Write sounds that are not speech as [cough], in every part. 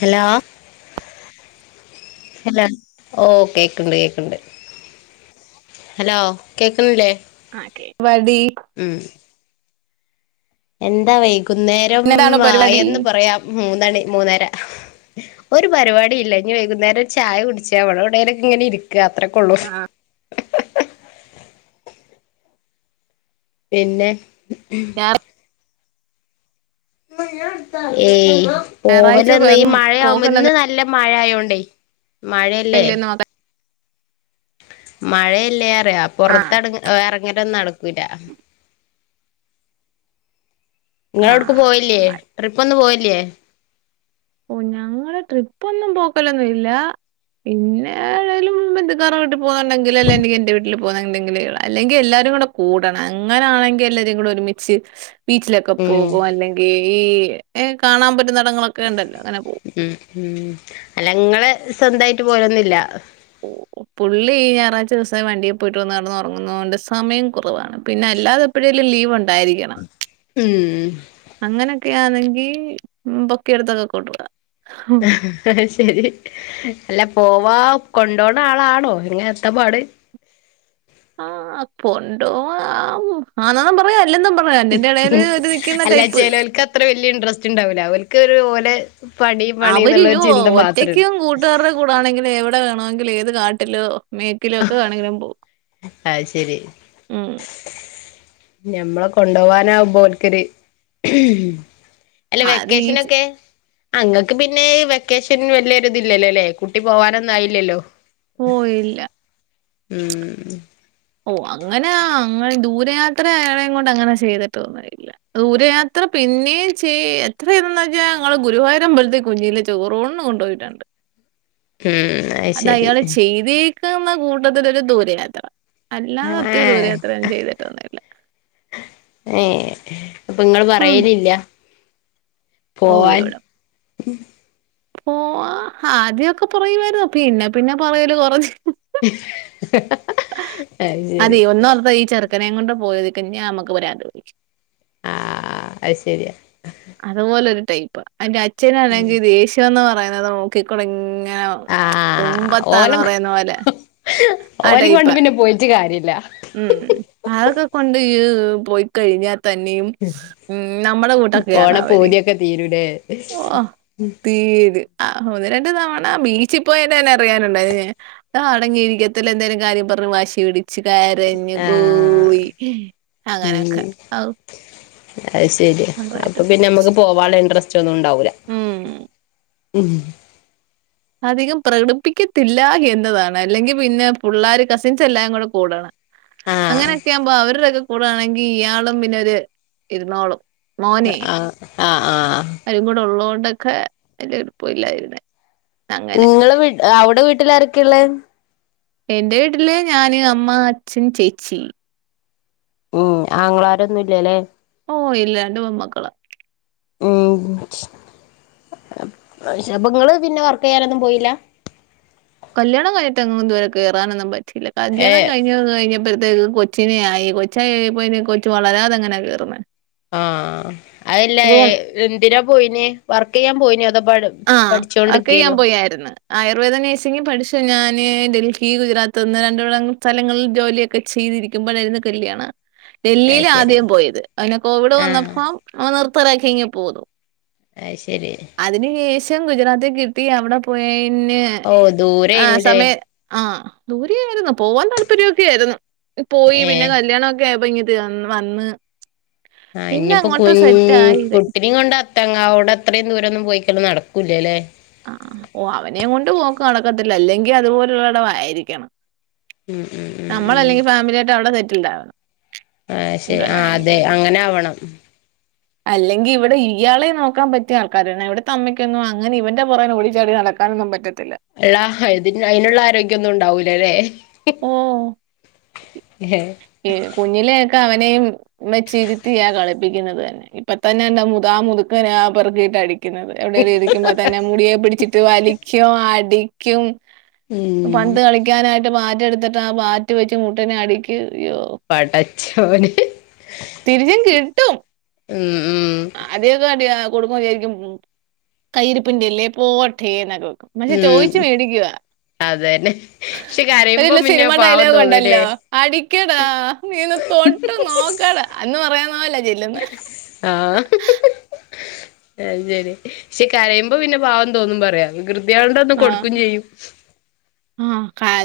Hello ല ഓ കേക്കണ്ട് കേക്കുണ്ട് ഹലോ കേക്കുന്നില്ലേ? മതി. എന്താ വൈകു കുന്നേരം ഇന്നതാണോ പരിപാടി ആയന്ന് പറയാം. മൂന്നണി മൂന്നര ഒരു പരിപാടി ഇല്ല ഇനി വൈകുന്നേരം ചായ കുടിച്ചാ അവിടെ ഇവിടെലൊക്കെ ഇങ്ങനെ ഇരി യാത്രക്കള്ളൂ. ആഹ് പിന്നെ? ഞാ ഏയ് ഞായറാഴ്ച പോകലൊന്നു ഈ എങ്ങും മഴയാവുമ്പോ ഇന്ന് പോക്കല്ലെന്നല്ലേന്ന് നല്ല മഴ ആയോ തെയ് മഴല്ലേ? മക്ക മഴയല്ലിയോ യാ പെറത്ത ആഹ് ടെങ്ങി ഇറങ്ങിട്ടെന്നു നടക്കൂല. നിങ്ങ അവിടക്ക് പോയില്ലേ? ആഹ് ട്രിപ്പ് ഒന്നും പോയി ല്ലേ? ഓ ഞങ്ങള് ട്രിപ്പ് ഒന്നും പോക്കലൊന്നും ഇല്ല. പിന്നെ ഏതേലും ബന്ധുക്കാരുടെ വീ പോവാെങ്കിൽ അല്ലെ എനിക്ക് എന്റെ വീട്ടിലും പോ എന്തെങ്കില് അല്ലെങ്കിൽ എല്ലാരും കൂടെ കൂടണം അങ്ങനൊണെങ്കിൽ എല്ലാരും കൂടെ ഒരുമിച്ച് ബീച്ചിലൊക്കെ ഉം പോകും. അല്ലെങ്കി ഈ ഏ കാണാൻ പറ്റന്നിടം ഉം ഉം അല്ലങ്ങള് സ്വന്തായിട്ട് പോയൊന്നില്ല. ഓ പുള്ളി ഞായറാഴ്ച ദിവസം വണ്ടിയെ പോയിട്ട് വന്ന് കിടന്ന് ഉറങ്ങുന്ന കൊണ്ട് സമയം കുറവാണ്. പിന്നെ അല്ലാതെ എപ്പളേലും ലീവ് ഉ ണ്ടായിരിക്കണം. ഉം. അങ്ങനൊക്കെയാണെങ്കി പൊക്കിയെടുത്തൊക്കെ കൊണ്ടുപോകാം. ശരി. അല്ല പോവാ കൊണ്ടപോണ ആളാണോ? ഇങ്ങനത്തെപാട്. ആ കൊണ്ടുപോകാൻ ആന്നെന്നു പറയും അ അല്ലെന്നും പറയാ. ഇതിന്റെ ഇടേല് ഒരു നിക്കുന്ന അല്ല ടൈപ്പ്. ചെലോൽക്ക് അത്ര വല്യ ഇൻട്രസ്റ്റ് ഇണ്ടാവില അവൽക്ക് ഒരു ഓലെ പണി പണി അവര് എന്നുള്ള ഒരു യോ ചിന്ത മാത്രം ഒറ്റക്കും കൂട്ടുകാരുടെ കൂടെ ആണെങ്കിലും എവിടെ വേണോ ങ്കില്ഏത് കാട്ടിലോ മേക്കിലേക്കൊ ആണെങ്കിലും പോകും ആ ശരി ഞമ്മളെ കൊണ്ടുപോവാനാവുമ്പോൾക്കിന് അല്ല അത് ഈ വെക്കേഷനൊക്കെ അങ്ങക്ക് പിന്നെ വെക്കേഷൻ വല്യൊരു ഇതില്ലല്ലല്ലെ കുട്ടി പോവാനൊന്നും ആയില്ലല്ലോ ഓ ഇല്ല ഉം ഓ അങ്ങനെ അങ്ങ ദൂരയാത്ര ആളേം കൊണ്ട് അങ്ങനെ ചെയ്തിട്ട് ഒന്നും ഇല്ല ദൂരയാത്ര പിന്നേം ചെയ് എത്രന്ന് വെച്ചാ ഞങ്ങള് ഗുരുവായൂര അമ്പലത്തേ കുഞ്ചിയിലെ ചോറൂണിന് കൊണ്ട് പോയിട്ടൊണ്ട് ഉം ഐ ശരി ക്ക്ന്ന് കൂട്ടത്തില് ഒരു ദൂര യാത്ര ആഹ ഏ അപ്പൊ ഇങ്ങള് ഉം. പറയലില്ല പോവാൻ പോ ആ ആദ്യ ഒക്കെ പറയുവായിരുന്നു പിന്നെ പിന്നെ പറയല് കൊറഞ്ഞ് [unintelligible] അത് ശരി അതെ ഒന്നോർത്താ ഈ ചെറ് ത്രേം കൊണ്ട് പോയിത്ക്ക് അന്ന്യാ അമ്മക്ക് വരാം തോന്നീല്യാ ആ ഐ ശരിയാ അതുപോലൊരു ടൈപ്പാ ആന്റെ അച്ഛനാണെങ്കി ദേഷ്യോന്ന് പറയാ [unintelligible] നോക്കിക്കൊടങ്ങാ ങ്ങൗ ആഹ് തുമ്പത്താന്ന് ഓല പറയുന്ന പോലെ ആ ഓലിം കൊണ്ട് ടൈപ്പാ പിന്നെ പോയിട്ട് കാര്യല്ല ഇമ് അതക്കകൊണ്ട് യ് പോയ് കഴിഞ്ഞാ തന്നെയും ഉം നമ്മടെ കൂട്ട ഓണ പൂതിയൊക്കെ തീരു കെ ഓഹ് തീര് ആ ആ ഒന്ന് രണ്ട് തവണ ബീച്ചി പോയേൻ്റെന്നെ അറിയാനുണ്ടായി [unintelligible] അടങ്ങിയിരിക്കത്തില്ല എന്തേലും കാര്യം പറഞ്ഞ് വാശി പിടി ച്ച് കരഞ്ഞ് ആഹ് കൂവി അങ്ങനെ അക്കെ ഔ അയ് ശരിയാ അപ്പൊ പറയായിട്ട് പിന്നെ അമ്മക്ക് പോവാള്ള ഇൻട്രസ് ഒന്നും ഉണ്ടാവില്ല ഉം. ഉ അധികം പ്രകടിപ്പിക്കത്തില്ല എന്നതാണ് അല്ലെങ്കിൽ പിന്നെ പിള്ളേർ കസിൻസ് എല്ലാം കൂടെ കൂടണം ആഹ് അങ്ങനെയൊക്കെയ ആവുമ്പോ അവരുടെൊക്കെ കൂടാണെങ്കിൽ ഇയാളും പിന്നെ ഒരു ഇരുന്നാളും ആഹ് ആഹ് ആഹ് ക്കെ അതിന്റെ എളപ്പില്ലായിനെ നിങ്ങള അവിടെ വീട്ടിൽ ആരൊക്കെയള്ളേ എറെ വീട്ടില് ഞാന് അമ്മ അച്ഛൻ ചേച്ചി ഉം ആങ്ങളാരൊന്നുംല്ലല്ലേ ഓഹ് ഇല്ല രണ്ട് പെമ്മക്കള ഉം അപ്പങ്ങള് പിന്നെ വർക്ക് ചെയ്യാനൊന്നും പോയില്ല കല്യാണം കഴിഞ്ഞിട്ട് എങ്ങും ഇതുവരെ കയറാനൊന്നും പ റ്റില്ല ഏ കല്യാണം കഴിഞ്ഞു കഴിഞ്ഞ കൊച്ചിനെ ആയി കൊച്ചായി കൊച്ചു വളരാതെങ്ങനെയാ കേറന്ന ആഹ് അതല്ലേ എന്തിനാ പോയിന് വർക്ക് ചെയ്യാൻ പോയിന അതൊ ആഹ്വർക്ക് ചെയ്യാൻ പോയായിരുന്നു ആയുർവേദംഴച്ചെങ്കി പഠിച്ചു ഞാാന് ഡൽഹി ഗുജറാത്ത്ന്ന് രണ്ട വടം സ്ഥലങ്ങളിൽ ജോലിയൊക്കെ ചെയ്തിരിക്കുമ്പോരുന്ന് കല്യാണം അത് ഡൽഹിൽ ശരി ആദ്യം പോയത് അവനെ കോവിഡ് ആഹ് വന്നപ്പോ അവ നിർ പറക്കി ഇങ്ങങ് പോന്നു അയ്ശ അതിന് ശേഷം ൻ ഗുജറാത്തി കിട്ടി അവിടെ പോയി പിന്നെ ഓ ആഹ് ദൂരേനുല്ലേ സമയ ആന് ദൂരെയായിരുന്നു പോകാൻ താല്പര്യമൊക്കെ ആയിരുന്നു പോയി ഏ പിന്നെ കല്യാണം ഒക്കെ ആയി ത്ത് അന്ന് വന്ന് ആഹ് പിന്നെ ഇഞ്ഞ്പ്പം കു അങ്ങോട്ട് സെറ്റ് ആയില്ലേ കുട്ടിനും കൊണ്ടാ ട്ടങ്ങാവുടെ അത്രയും ദൂരൊന്നും പോയിക്കല് നടക്കൂല്ലല്ലേ ആഹ് ഓഹ് അവനെയിം കൊണ്ട് പോക്ക് നടക്കത്തില്ല. അല്ലെങ്കി അതുപോലുള്ള എടവായിരിക്കണം ഉം ഉം നമ്മളല്ലെങ്കി ഫാമിലിയായിട്ട് അവടെ സെ റ്റില് ഇണ്ടാവണം ആഹ് ശെ ആഹ് അതെ അങ്ങനാവണം അല്ലെങ്കി ഇവടെ ഇയ്യാളെ നോക്കാ പറ്റിയ ആൾക്കാരനെ ഇവിട്ത്ത അമ്മയ്ക്കൊന്നും അങ്ങനെ ഇവന്റെ പൊറേന ഓടിച്ചാടി നടക്കാനൊന്നും പറ്റ ള്ളാ ഹയ്ദിന് അയിനുള്ള ആരോഗ്യൊന്നും ഉണ്ടാവൂ ല്ലല്ലേ ഓഹ് ഈ കുഞ്ഞിലെക്കെ അവനെയും മെച്ച് ഇരുത്തിയാ കളിപ്പിക്ക്ന്നത് തന്നെ. ഇപ്പം തന്നെ കണ്ടോ മുഖാ മുതുക്കനെ ആഹ് പെറക്കീട്ട് അടി ക്ക്ന്നത് എവിടെലും ഇരിക്കുമ്പ തന്നെ മുടിയെ പിടിച്ചിട്ട് വലിക്കോ അടി ക്കും ഉം പന്ത് കളിക്കാനായി ാ എടുത്തിട്ട് ആ ബാറ്റ് വെച്ച് മുട്ടനെ അടക്ക് അയ്യോ പടച്ചോനെ തിരിച്ചും കിട്ടും ഉം ഉം അതേ ഗടിിയ കൊടുക്കോരിക്കും കൈരിപ്പിണ്ടില്ലേ പോട്ടേനക്കെ പക്ഷെ ചോദിച്ചു ഉം മേടിക്കവാ അതന്നെ പക്ഷെ കരയുമ്പോ ഒരുല്ല പിന്നെ സിനിമ പാവം ഡയലോഗ തോന്നൂലേ ഉണ്ടല്ലോ അടിക്കടാ നീന്ന് തൊട്ട് നോക്കടാ എന്ന് പറയാൻ ആാല ജല്ലന്ന് അ ശരി പക്ഷെ കരയുമ്പോ പിന്നെ പാവം തോന്നും പറയാൃ അത്കണ്ട ഒന്ന് ആഹ്. കൊടുക്കയും ചെയ്യും ആഹ്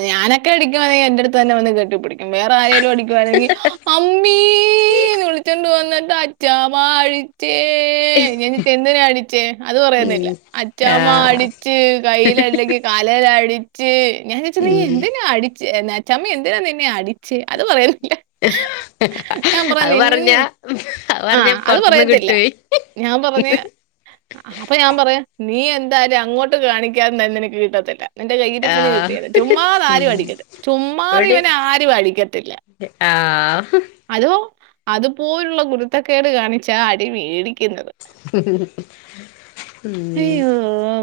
ഞാനൊക്കെ എടിക്കവാെ എന്റെറടുത്ത് തന്നെ വന്ന് കേട്ടി പിടിക്ക വേറെ ആേലും ണങ്കി അ മീ വിളിച്ചണ്ട വന്നിട്ട് അച്ചാമാഡി േ ഞിട്ട് എന്തിനാ അടിച്ചേ അത് പറയാുന്നില്ല ഉം അച്ഛാമ്മ ആഹ് അടിച്ച് കായില് അല്ലെങ്കി കാലേൽ അടിച്ച് ഞാൻ വെച്ചിെ ഉം എന്തിനാ അടി ചമ്മ എന്തിനാ നിന്നെ അടിച്ച് അത് പറയ അത് നിൻ പറഞ്ഞ അത് പറഞ്ഞ ആഹ് അത് പുറത്തന്ന് പറയത്തില്ല. കിട്ടു ഞാൻ പറഞ്ഞ് ആ, അപ്പൊ ഞാൻ പറയാ നീ എന്തായ അങ്ങോട്ട് കാണിക്ക ാ എനിക്ക് കിട്ടത്തില്ല എന്റെ കൈയിട്ട പിന്നെ ആഹ് കിട്ടിയത് ചുമ്മാ ആരും അടിക്കട്ടെ ചുമ്മാത ഇവിടെ ഇവന ആരും അടിക്കത്തില്ല ആഹ് അതോ അതുപോലുള്ള ഗുരുത്തക്കേട് കാണിച്ചാ അടി വേടി ഉം അയ്യോ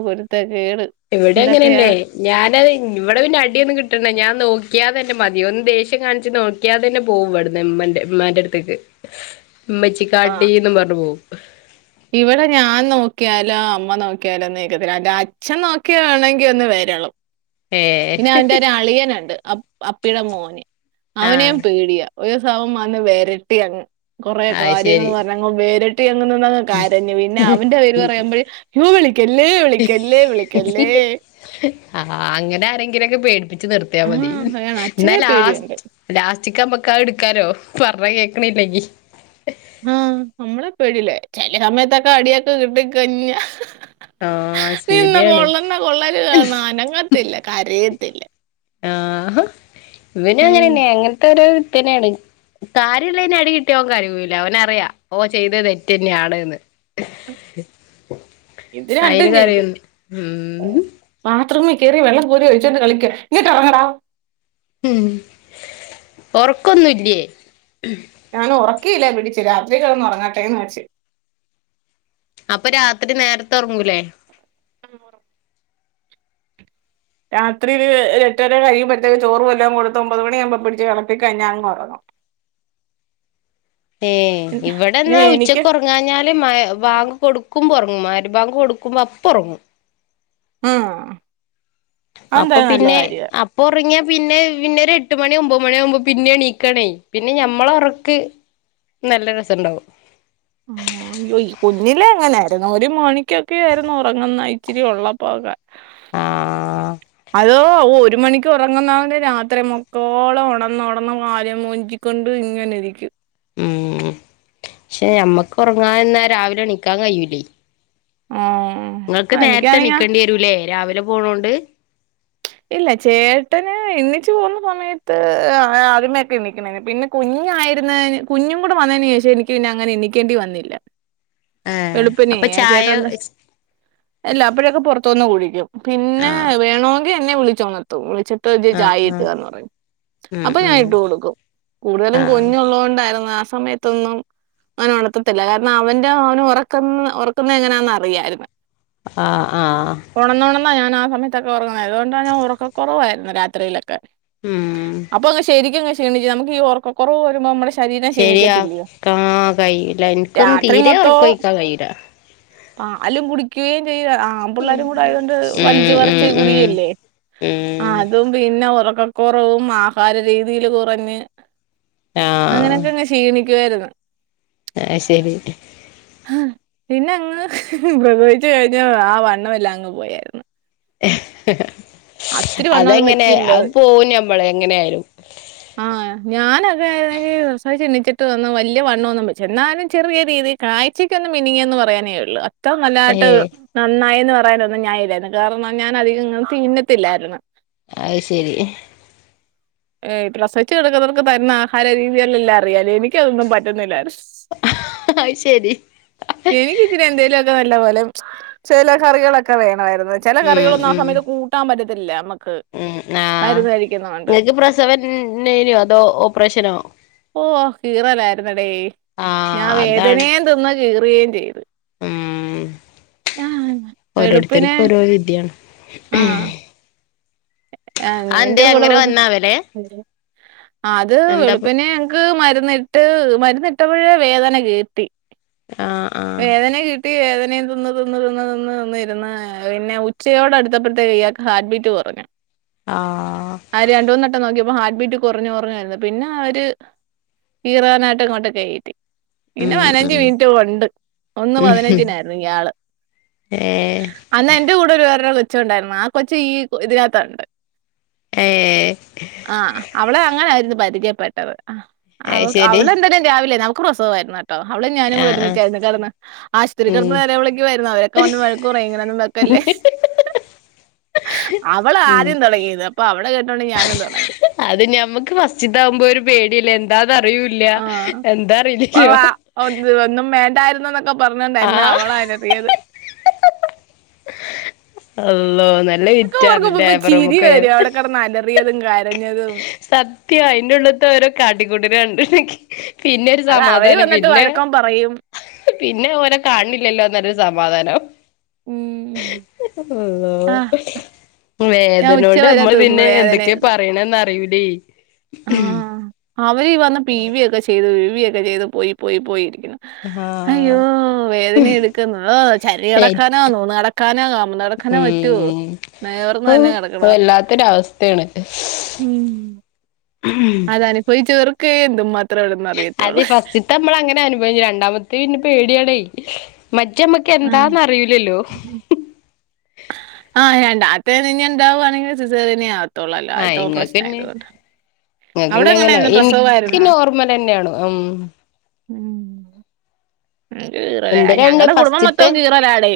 പൊരുത്ത കേട് ഇവിടെ അങ്ങനെയല്ലെ ഞാനത് ഇവിടെ പിന്നെ അടിയൊന്നും കിട്ട ഞാൻ നോക്കിയാതെ്ന്റെ മതിയ ഒന്ന് ദേഷ്യം കാണിച്ച് നോക്കിയാതെ തന്നെ പോകും പടന്ന് എമ്മന്റെ ഉമ്മാന്റെ അടുത്തേക്ക് ആ മ്മച്ചിക്കാട്ടിന്ന്റഞ്ഞു വും അ ഇവിടെ ഞാൻ നോക്കിയാലോ അമ്മ നോക്കിയാലോ ഒന്ന്ക്കത്തി അച്ഛൻ നോക്കിയ വേണെങ്കി ഒന്ന് വരളൂ ഏ പിന്നെ അവന്റെ ഒരു അളിയൻണ്ട് അപ്പിയുടെ മോനെ അവനെയും ആഹ് പേടിയ ഒരു സവം വന്ന് വരട്ടി അങ്ങ് കുറെ അത് കാര്യങ്ങള് ശരി പറഞ്ഞങ്ങ് വെരെ ട്ടി അങ്ങ് നിന്ന് കരഞ്ഞു പിന്നെ അവന്റെ പേര് പറയുമ്പഴേ വിളിക്കല്ലേ വിളിക്കല്ലേ വിളിക്കല്ലേ ആ അങ്ങനെ ആരെങ്കിലൊക്കെ പേടിപ്പി ച്ച് നിർത്തിയ ആ മതി അതാണ് ഇന്ന അച്ഛനെ ലാസ് പേടിയുണ്ട് ലാസ്റ്റ് ചിക്കൻ പക്കാവ് ഇടുക്കാലോ പറൾർഞ്ഞ കേൾക്ക്ണില്ലെങ്കി ആ നമ്മളെ പേടില്ല ചെല സമയത്തൊക്കെ അടിയൊക്കെ കിട്ടി കഞ്ഞ ആഹ് നിന്ന ശരിയാണ് കൊള്ളുന്ന കൊള്ളല് കാണണം അനങ്ങത്തില്ല കരയ ത്തില്ല ആ ഇവനും ഏയ് അങ്ങനെന്നെ അങ്ങൻത്തെ ഒരു തന്നേണ് കാര്യള്ളേന് അടി കിട്ടിയ ഓൻ കരയൂല്ല ഓനറിയാ ഓ ചെയ്തെ തെറ്റെന്ന്യാണ്ന്ന് ഇത് അയിന് രണ്ടും കരയും ഉം ത്റൂം കേറി വള്ളം കോരി ഒഴിച്ചോണ്ട് കളിക്ക ഇങ്ങട്ട് എറങ്ങടാ ഉം ഒറക്കൊന്നുല്ലേ ഞാനൊറ ക്കീല്ല പിടിച്ച് രാത്രി കെടന്ന് ഒറങ്ങട്ടേന്ന് വെച്ച് അപ്പൊ രാത്രി നേരത്തെ ഒർങ്ങൂലേ ആ ഒർ രാത്രീല് എട്ടരെ കഴിയുമ്പഴ്ത്തേ ചോറും വല്ലാം കൊടുത്ത ഒമ്പത് മണിയാമ്പോ പിടിച്ച് കെടതിക്കഴ്ഞ്ഞ അങ്ങ് ഒറങ്ങും ഏ ഇവിടെ ഇന്നാ എനിക്ക് ഉച്ചക്ക് ഒർങ്ങാഞ്ഞാല് മയ് ബാങ്ക് കൊടുക് കുമ്പോ ഒർങ്ങും മയ്രിബാങ്ക് കൊടുക്കുമ്പോ അപ്പൊർങ്ങും ആ അപ്പൊ പിന്നെ അപ്പൊ ഒർങ്ങിയ പിന്നെ പിന്നെ ഒരു എട്ട് മണി ഒമ്പത് മണിയാമ്പോ പിന്നെണീക്കാണേ പിന്നെ ഞമ്മളൊറക്കി നല്ല രസണ്ടാവും ആ യ കുഞ്ഞിലേ അങ്ങനാ ര്ന്നു ഒരു മണിക്കൊക്കെ ആയിരുന്നു ഒറങ്ങുന്നേ ഇച്ചിരി ഉള്ളപ്പോക്കെ ആ ഓ ഒരു മണിക്ക് ഓറങ്ങുന്നവന് രാത്രി മക്കോളം ഒണന്നൊണന്ന് കയം മൊഞ്ചിക്കൊണ്ട് ഇങ്ങനെ ഇരിക്കും ഉം ഷെ ഞമ്മക്ക് ഒറങ്ങാന്നാ രാവിലെ എണിക്കാൻ കയ്യൂലേ നിങ്ങൾക്ക് ആഹ് നേരത്തെ എനിക്കാണെങ്കി എണിക്കേണ്ടി വരൂല്ലേ രാവി ലെ പോണോണ്ട് ഇല്ല ചേട്ടന് എണ്ണിച്ചു പോന്ന സമയത്ത് ആദ്യമെക്കെ എണിക്കണേന്ന് പിന്നെ കുഞ്ഞായിരുന്ന കുഞ്ഞും കൂടെ വന്നേന് ശേഷം എനിക്ക് പിന്നെ അങ്ങനെ എണിക്കേണ്ടി വന്നില്ല ഏഹ് വെളുപ്പിനെ അപ്പൊ ചേട്ട ചായ എന്താ അല്ല അപ്പഴൊക്കെ പുറത്തൂന്ന് കുടിക്കും പിന്നെ ആഹ് വേണോ എന്നെ വിളിച്ചൊണർത്തും വിളിച്ചി ട്ട് ഞ്ചി ആഹ് ചായെട്ട് ആഹ് താന്ന് പറയും ഉം അപ്പൊ ഞാൻ ഉം ഇട്ട് കൊടുക്കും കൂടുതലും ആഹ് കുഞ്ഞുള്ളോണ്ടാർന്ന് ആ സ് സമയത്തൊന്നും അങ്ങനെ ഉണർത്തത്തില്ല കാരണം അവന്റെ അവന ഉറക്കുന്ന ഉറക്കുന്ന എങ്ങനാന്ന് അറിയാര്ന്ന് ആഹ് ആഹ് ഉണന്ന ഉണന്ന് ഞാൻ ആ ന്ട്ടൊക്കെ ഉറങ്ങ അതുകൊണ്ട ഞാൻ ഉറക്ക കുറവായിര്ന്ന് രാത്രിയിലൊക്കെ ഉം അപ്പൊ ഇങ്ങ ശരിക്കുംങ്ങ ഷീണിച് നമക്ക് ഈ ഒറക്ക കുറവ് വരുമ്പ നമ്മടെ ശരിയാക്കാ കഴയില്ല എനിക്കൊന്നും രാത്രി തീരെ മൊത്തവും ഉറക്കോഴിക്കാൻ കയീല പാലും കുടിക്ക ചെയ ആ പിള്ളോരും കൂടെ ആതൊണ്ട് ഉം വലിച്ചു ഉം പറിച്ച് ഉം കുടിക്കും ലെ ഉം അതും പിന്നെ ഒറ ക്ക കുറവും ആഹാര രീതയിൽ കുറഞ്ഞ് അങ്ങനെയൊക്കെ അങ്ങെ ഷീണിച് ക്ക് വാർന്ന് ആഹ ശരി പിന്നെ അങ്ങ് പ്രസവിച് കഴിഞ്ഞ ആ വണ്ണമ എല്ലാം അങ്ങ് പോയായിരുന്നു ഏ അത്തിരി വണ്ണമൊന്നും അതെങ്ങനെ വെച്ചില്ല അ പോകും മ്മള എങ്ങനൊയലും ആഹ് ഞാനൊക്കെപ്രസവ ചിണ്ണിച്ചിട്ട് വന്ന വല്ല്യവണ്ണ ഒന്നും വെച്ചിലാ എന്നാലും ചെറിയ രീതി കാഴ്ചക്ക്ഒന്ന് മിനിങ്ങിയെന്ന് പറയാനേ ഉള്ളു ഇത്തം നല്ലാട്ട് ഏഹ് നന്നായിന്ന് പറ പറാനന്നന്ന് ഞായിരുന്നു കാരണം ഞാൻ അധികം ഇങ്ങനെ തിന്നതില്ലാരുന്നു അത് ശരി ഏ് പ്ലസവച്ച് കിടക്കുന്നവർക്ക് തരുന്ന ആഹാര രീതിയല്ലാം അറിയാല്ലേ എനിക്കതൊന്നും പറ്റന്നില്ലാരുന്നു അത് ശരി എനിക്ക ഇതിരി എന്തെലൊക്കെ നല്ല പോലെ ചില കറികളൊക്കെ വേ ആയിരുന്നു ചില ഉം കറികളോന്നും ആ ഉം സമയത്ത് കൂട്ടാൻ പറ്റില്ല ല്ല മ്മ ഉം ആഹ നിങ്ങക്ക് പ്ര സെവൻൈനോ അതോ ഓപ്പറേഷനോ ഓ കീറലായിരുന്നടേ ഞാൻ ആഹ് അതാണ് വേദനയും തിന്ന കീറുകയും ചെയ്ത് ഉം ആഹ് വെളുപ്പിനെ ഓരോരുത്തർക്കും ഓരോ വിധിയാണ് ആഹ് ആന്നേ എന്റെ അതെന്തേ കൂടെ അങ്ങനെ പ്രസ വന്നാവലെ അത് എന്താ വെളുപ്പിനെ ഞങ്ങക്ക് മരുന്ന് ട്ട് മരുന്നിട്ടപ്പഴേ വേദന കീർത്തി ആഹ് ആഹ് വേദന കിട്ടി വേദനയും തിന്ന് തിന്ന് തിന്ന് തിന്ന് നിന്ന് ഇരുന്ന് പിന്നെ ഉച്ചയോട് അടുത്തപ്പഴ്ത്തേക്കും ഇയാക്ക് ഹാർട്ട് ബീറ്റ് കുറഞ്ഞു ആഹ് ആര് രണ്ട് മൂന്ന്വട്ടം നോക്കിയപ്പം ഹാ ട്ട് ബീറ്റ് കൊറഞ്ഞ് കൊറഞ്ഞ് വരുന്ന്. പിന്ന അവര് കീറാനായിട്ട് അങ്ങോട്ടക്ക് കയറ്റി. പിന്നെ ഉം പയ്നഞ്ച് ഉം മിനിറ്റ് കൊണ്ട് ഒന്ന് ഉം പതിനഞ്ചിനായിരുന്നു ഇയ്യാള്. ഏഹ് അന്ന് എന്റെ കൂടെ ഒരു വേറൊരു കൊ കൊച്ച് ഉണ്ടായിരുന്നു. ആ കൊച്ചും ഈ ഇതിനാ ത്തണ്ട് ഏഹ് ആ അവളെയും അങ്ങനായിരുന്നു. പരിചയപ്പെട്ടത് അത് അവക്ക് ശരി അവള് എന്തായലും രാവിലെ ആയിരുന്നു അവ പ്രസവായിരുന്ന് ട്ടോ അവളും ഞാനും കൂടെ ആഹ് ആഹ് ഒരുമിച്ചായിരുന്നു കെടന്നേ. ആശൂത്രി ഉം കെടന്ന് നെലവിളിക്കുവായിരുന്ന് അവരൊക്കെ വന്ന് വഴക്ക് പറയും ഇങ്ങനൊന്നും വെക്കല്ലേ. ഹ് ആ അവള് ഉം ആദ്യം തൊടങ്ങിയത് അപ്പം അവടെ കെ ട്ടോണ്ട് ഞാനും തൊടങ്ങി അത് ഞമ്മക്ക് ഫസ്റ്റത്തെ ആവുമ്പോ ഒരു പേടിയല്ലേ? എന്താന്ന് അറിയൂല്ല ആ എന്താ അറീൽല്ലോ ണ്ടായിരുന്നെന്ന് ഒക്കെ പറഞ്ഞണ്ടായിരുന്ന് അവളലറിയത് അവ് ഓ നല്ല ഒക്കെ വിറ്റാര്ന്ന് ലേബറൂമൊക്കെ റിയതും കരഞ്ഞതും സത്യം അയിന്റെ ഉള്ളത്തെ ഓരോ കാട്ടിക്കൂട്ടല് കണ്ട് നിക്ക് പിന്നൊരു അത് അവര് സമാധാനം വന്നിട്ട് പിന്നെ വഴക്കം പറയും പിന്നെ ഓനെ കാണണില്ലല്ലോ പറഞ്ഞ് സമാധാനം. ഉം അള്ളോ ആഹ് ഞാൻ ഉച്ച വേദനോണ്ട് വരെ മ്മള് തിന്നു പിന്നെന്തൊക്കെ വേദനയന്ന് പറയണേന്നറി [unintelligible] ആഹ് അവര് വന്ന് പി വി ഒക്കെ ചെയ്ത് പിവിയൊക്കെ ചെയ്ത് പോയി പോയി പോയിര് അയ്യോ ആഹ് വേദന എടുക്കുന്നു. ഓ ചരിഞ്ഞ് കെടക്കാനോ നൂന്ന് കെടക്കാനോ കമന്ന് കെടക്കാനോ പറ്റുവോ ഉം നേർന്ന് ഔ തന്നെ കെടക്കണം. വല്ലാത്തൊരവസ്ഥയാണ് ഉം അതന്പവിച്ചേറും ക്കേ അത് മത് അതെ ഫസ്റ്റ്ത്തെ മ്മള്ങ്ങനെ അനുഭവിച്ചു. രണ്ടാമത്തെ പിന്നെ പേടിയാണേ മറ്റ് മ്മക്ക് ആഹ് എന്താന്നറിയൂലല്ലോ ണ്ടാത്തേ ഇന് ഞ്ഞി ഇണ്ടാവാണെങ്കിൽ സിസേറിയനെന്നേ ആ വത്തോള്ളല്ലോ ആദ്യത്തെ ഓപ്പറേഷനായതോണ്ട് ഇങ്ങക്ക് ഞ്ഞിങ്ങനെ. ഇൻക്ക് നോർമ്മലെന്നെയാണ്. ഉം ഉം ഉം കീറലാ ഇന്റെ രണ്ട് ഞങ്ങടെ കുടുംബം ഫസ്റ്റത്തെ മൊത്തം കീറലാടേ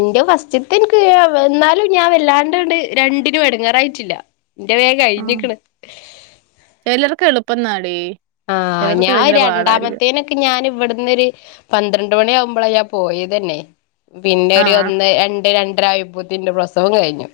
ഇന്റവു ഫസ്റ്റിത്ത് ഇൻക്ക് വന്നാലും ഞാൻ വല്ലാണ്ടാണ്ട് രണ്ടിനും എടങ്ങേറായിട്ടില്ല ഇന്റെ വേം ആഹ് കഴിഞ്ഞിക്ക്ണ് ഇപ്പെന്നാടി ആ ഞാൻ രണ്ടാമത്തേനൊക്കെ ഞാന് ഇവിടന്നൊരു പന്ത്രണ്ട് മണിയാവു മ്പളാ ഞാൻ പോയതന്നെ പിന്നെ ഒരു ആഹ് ഒന്ന് രണ്ട് രണ്ട് രായപ്പൂത്തിന്റെ പ്രസവം കഴിഞ്ഞു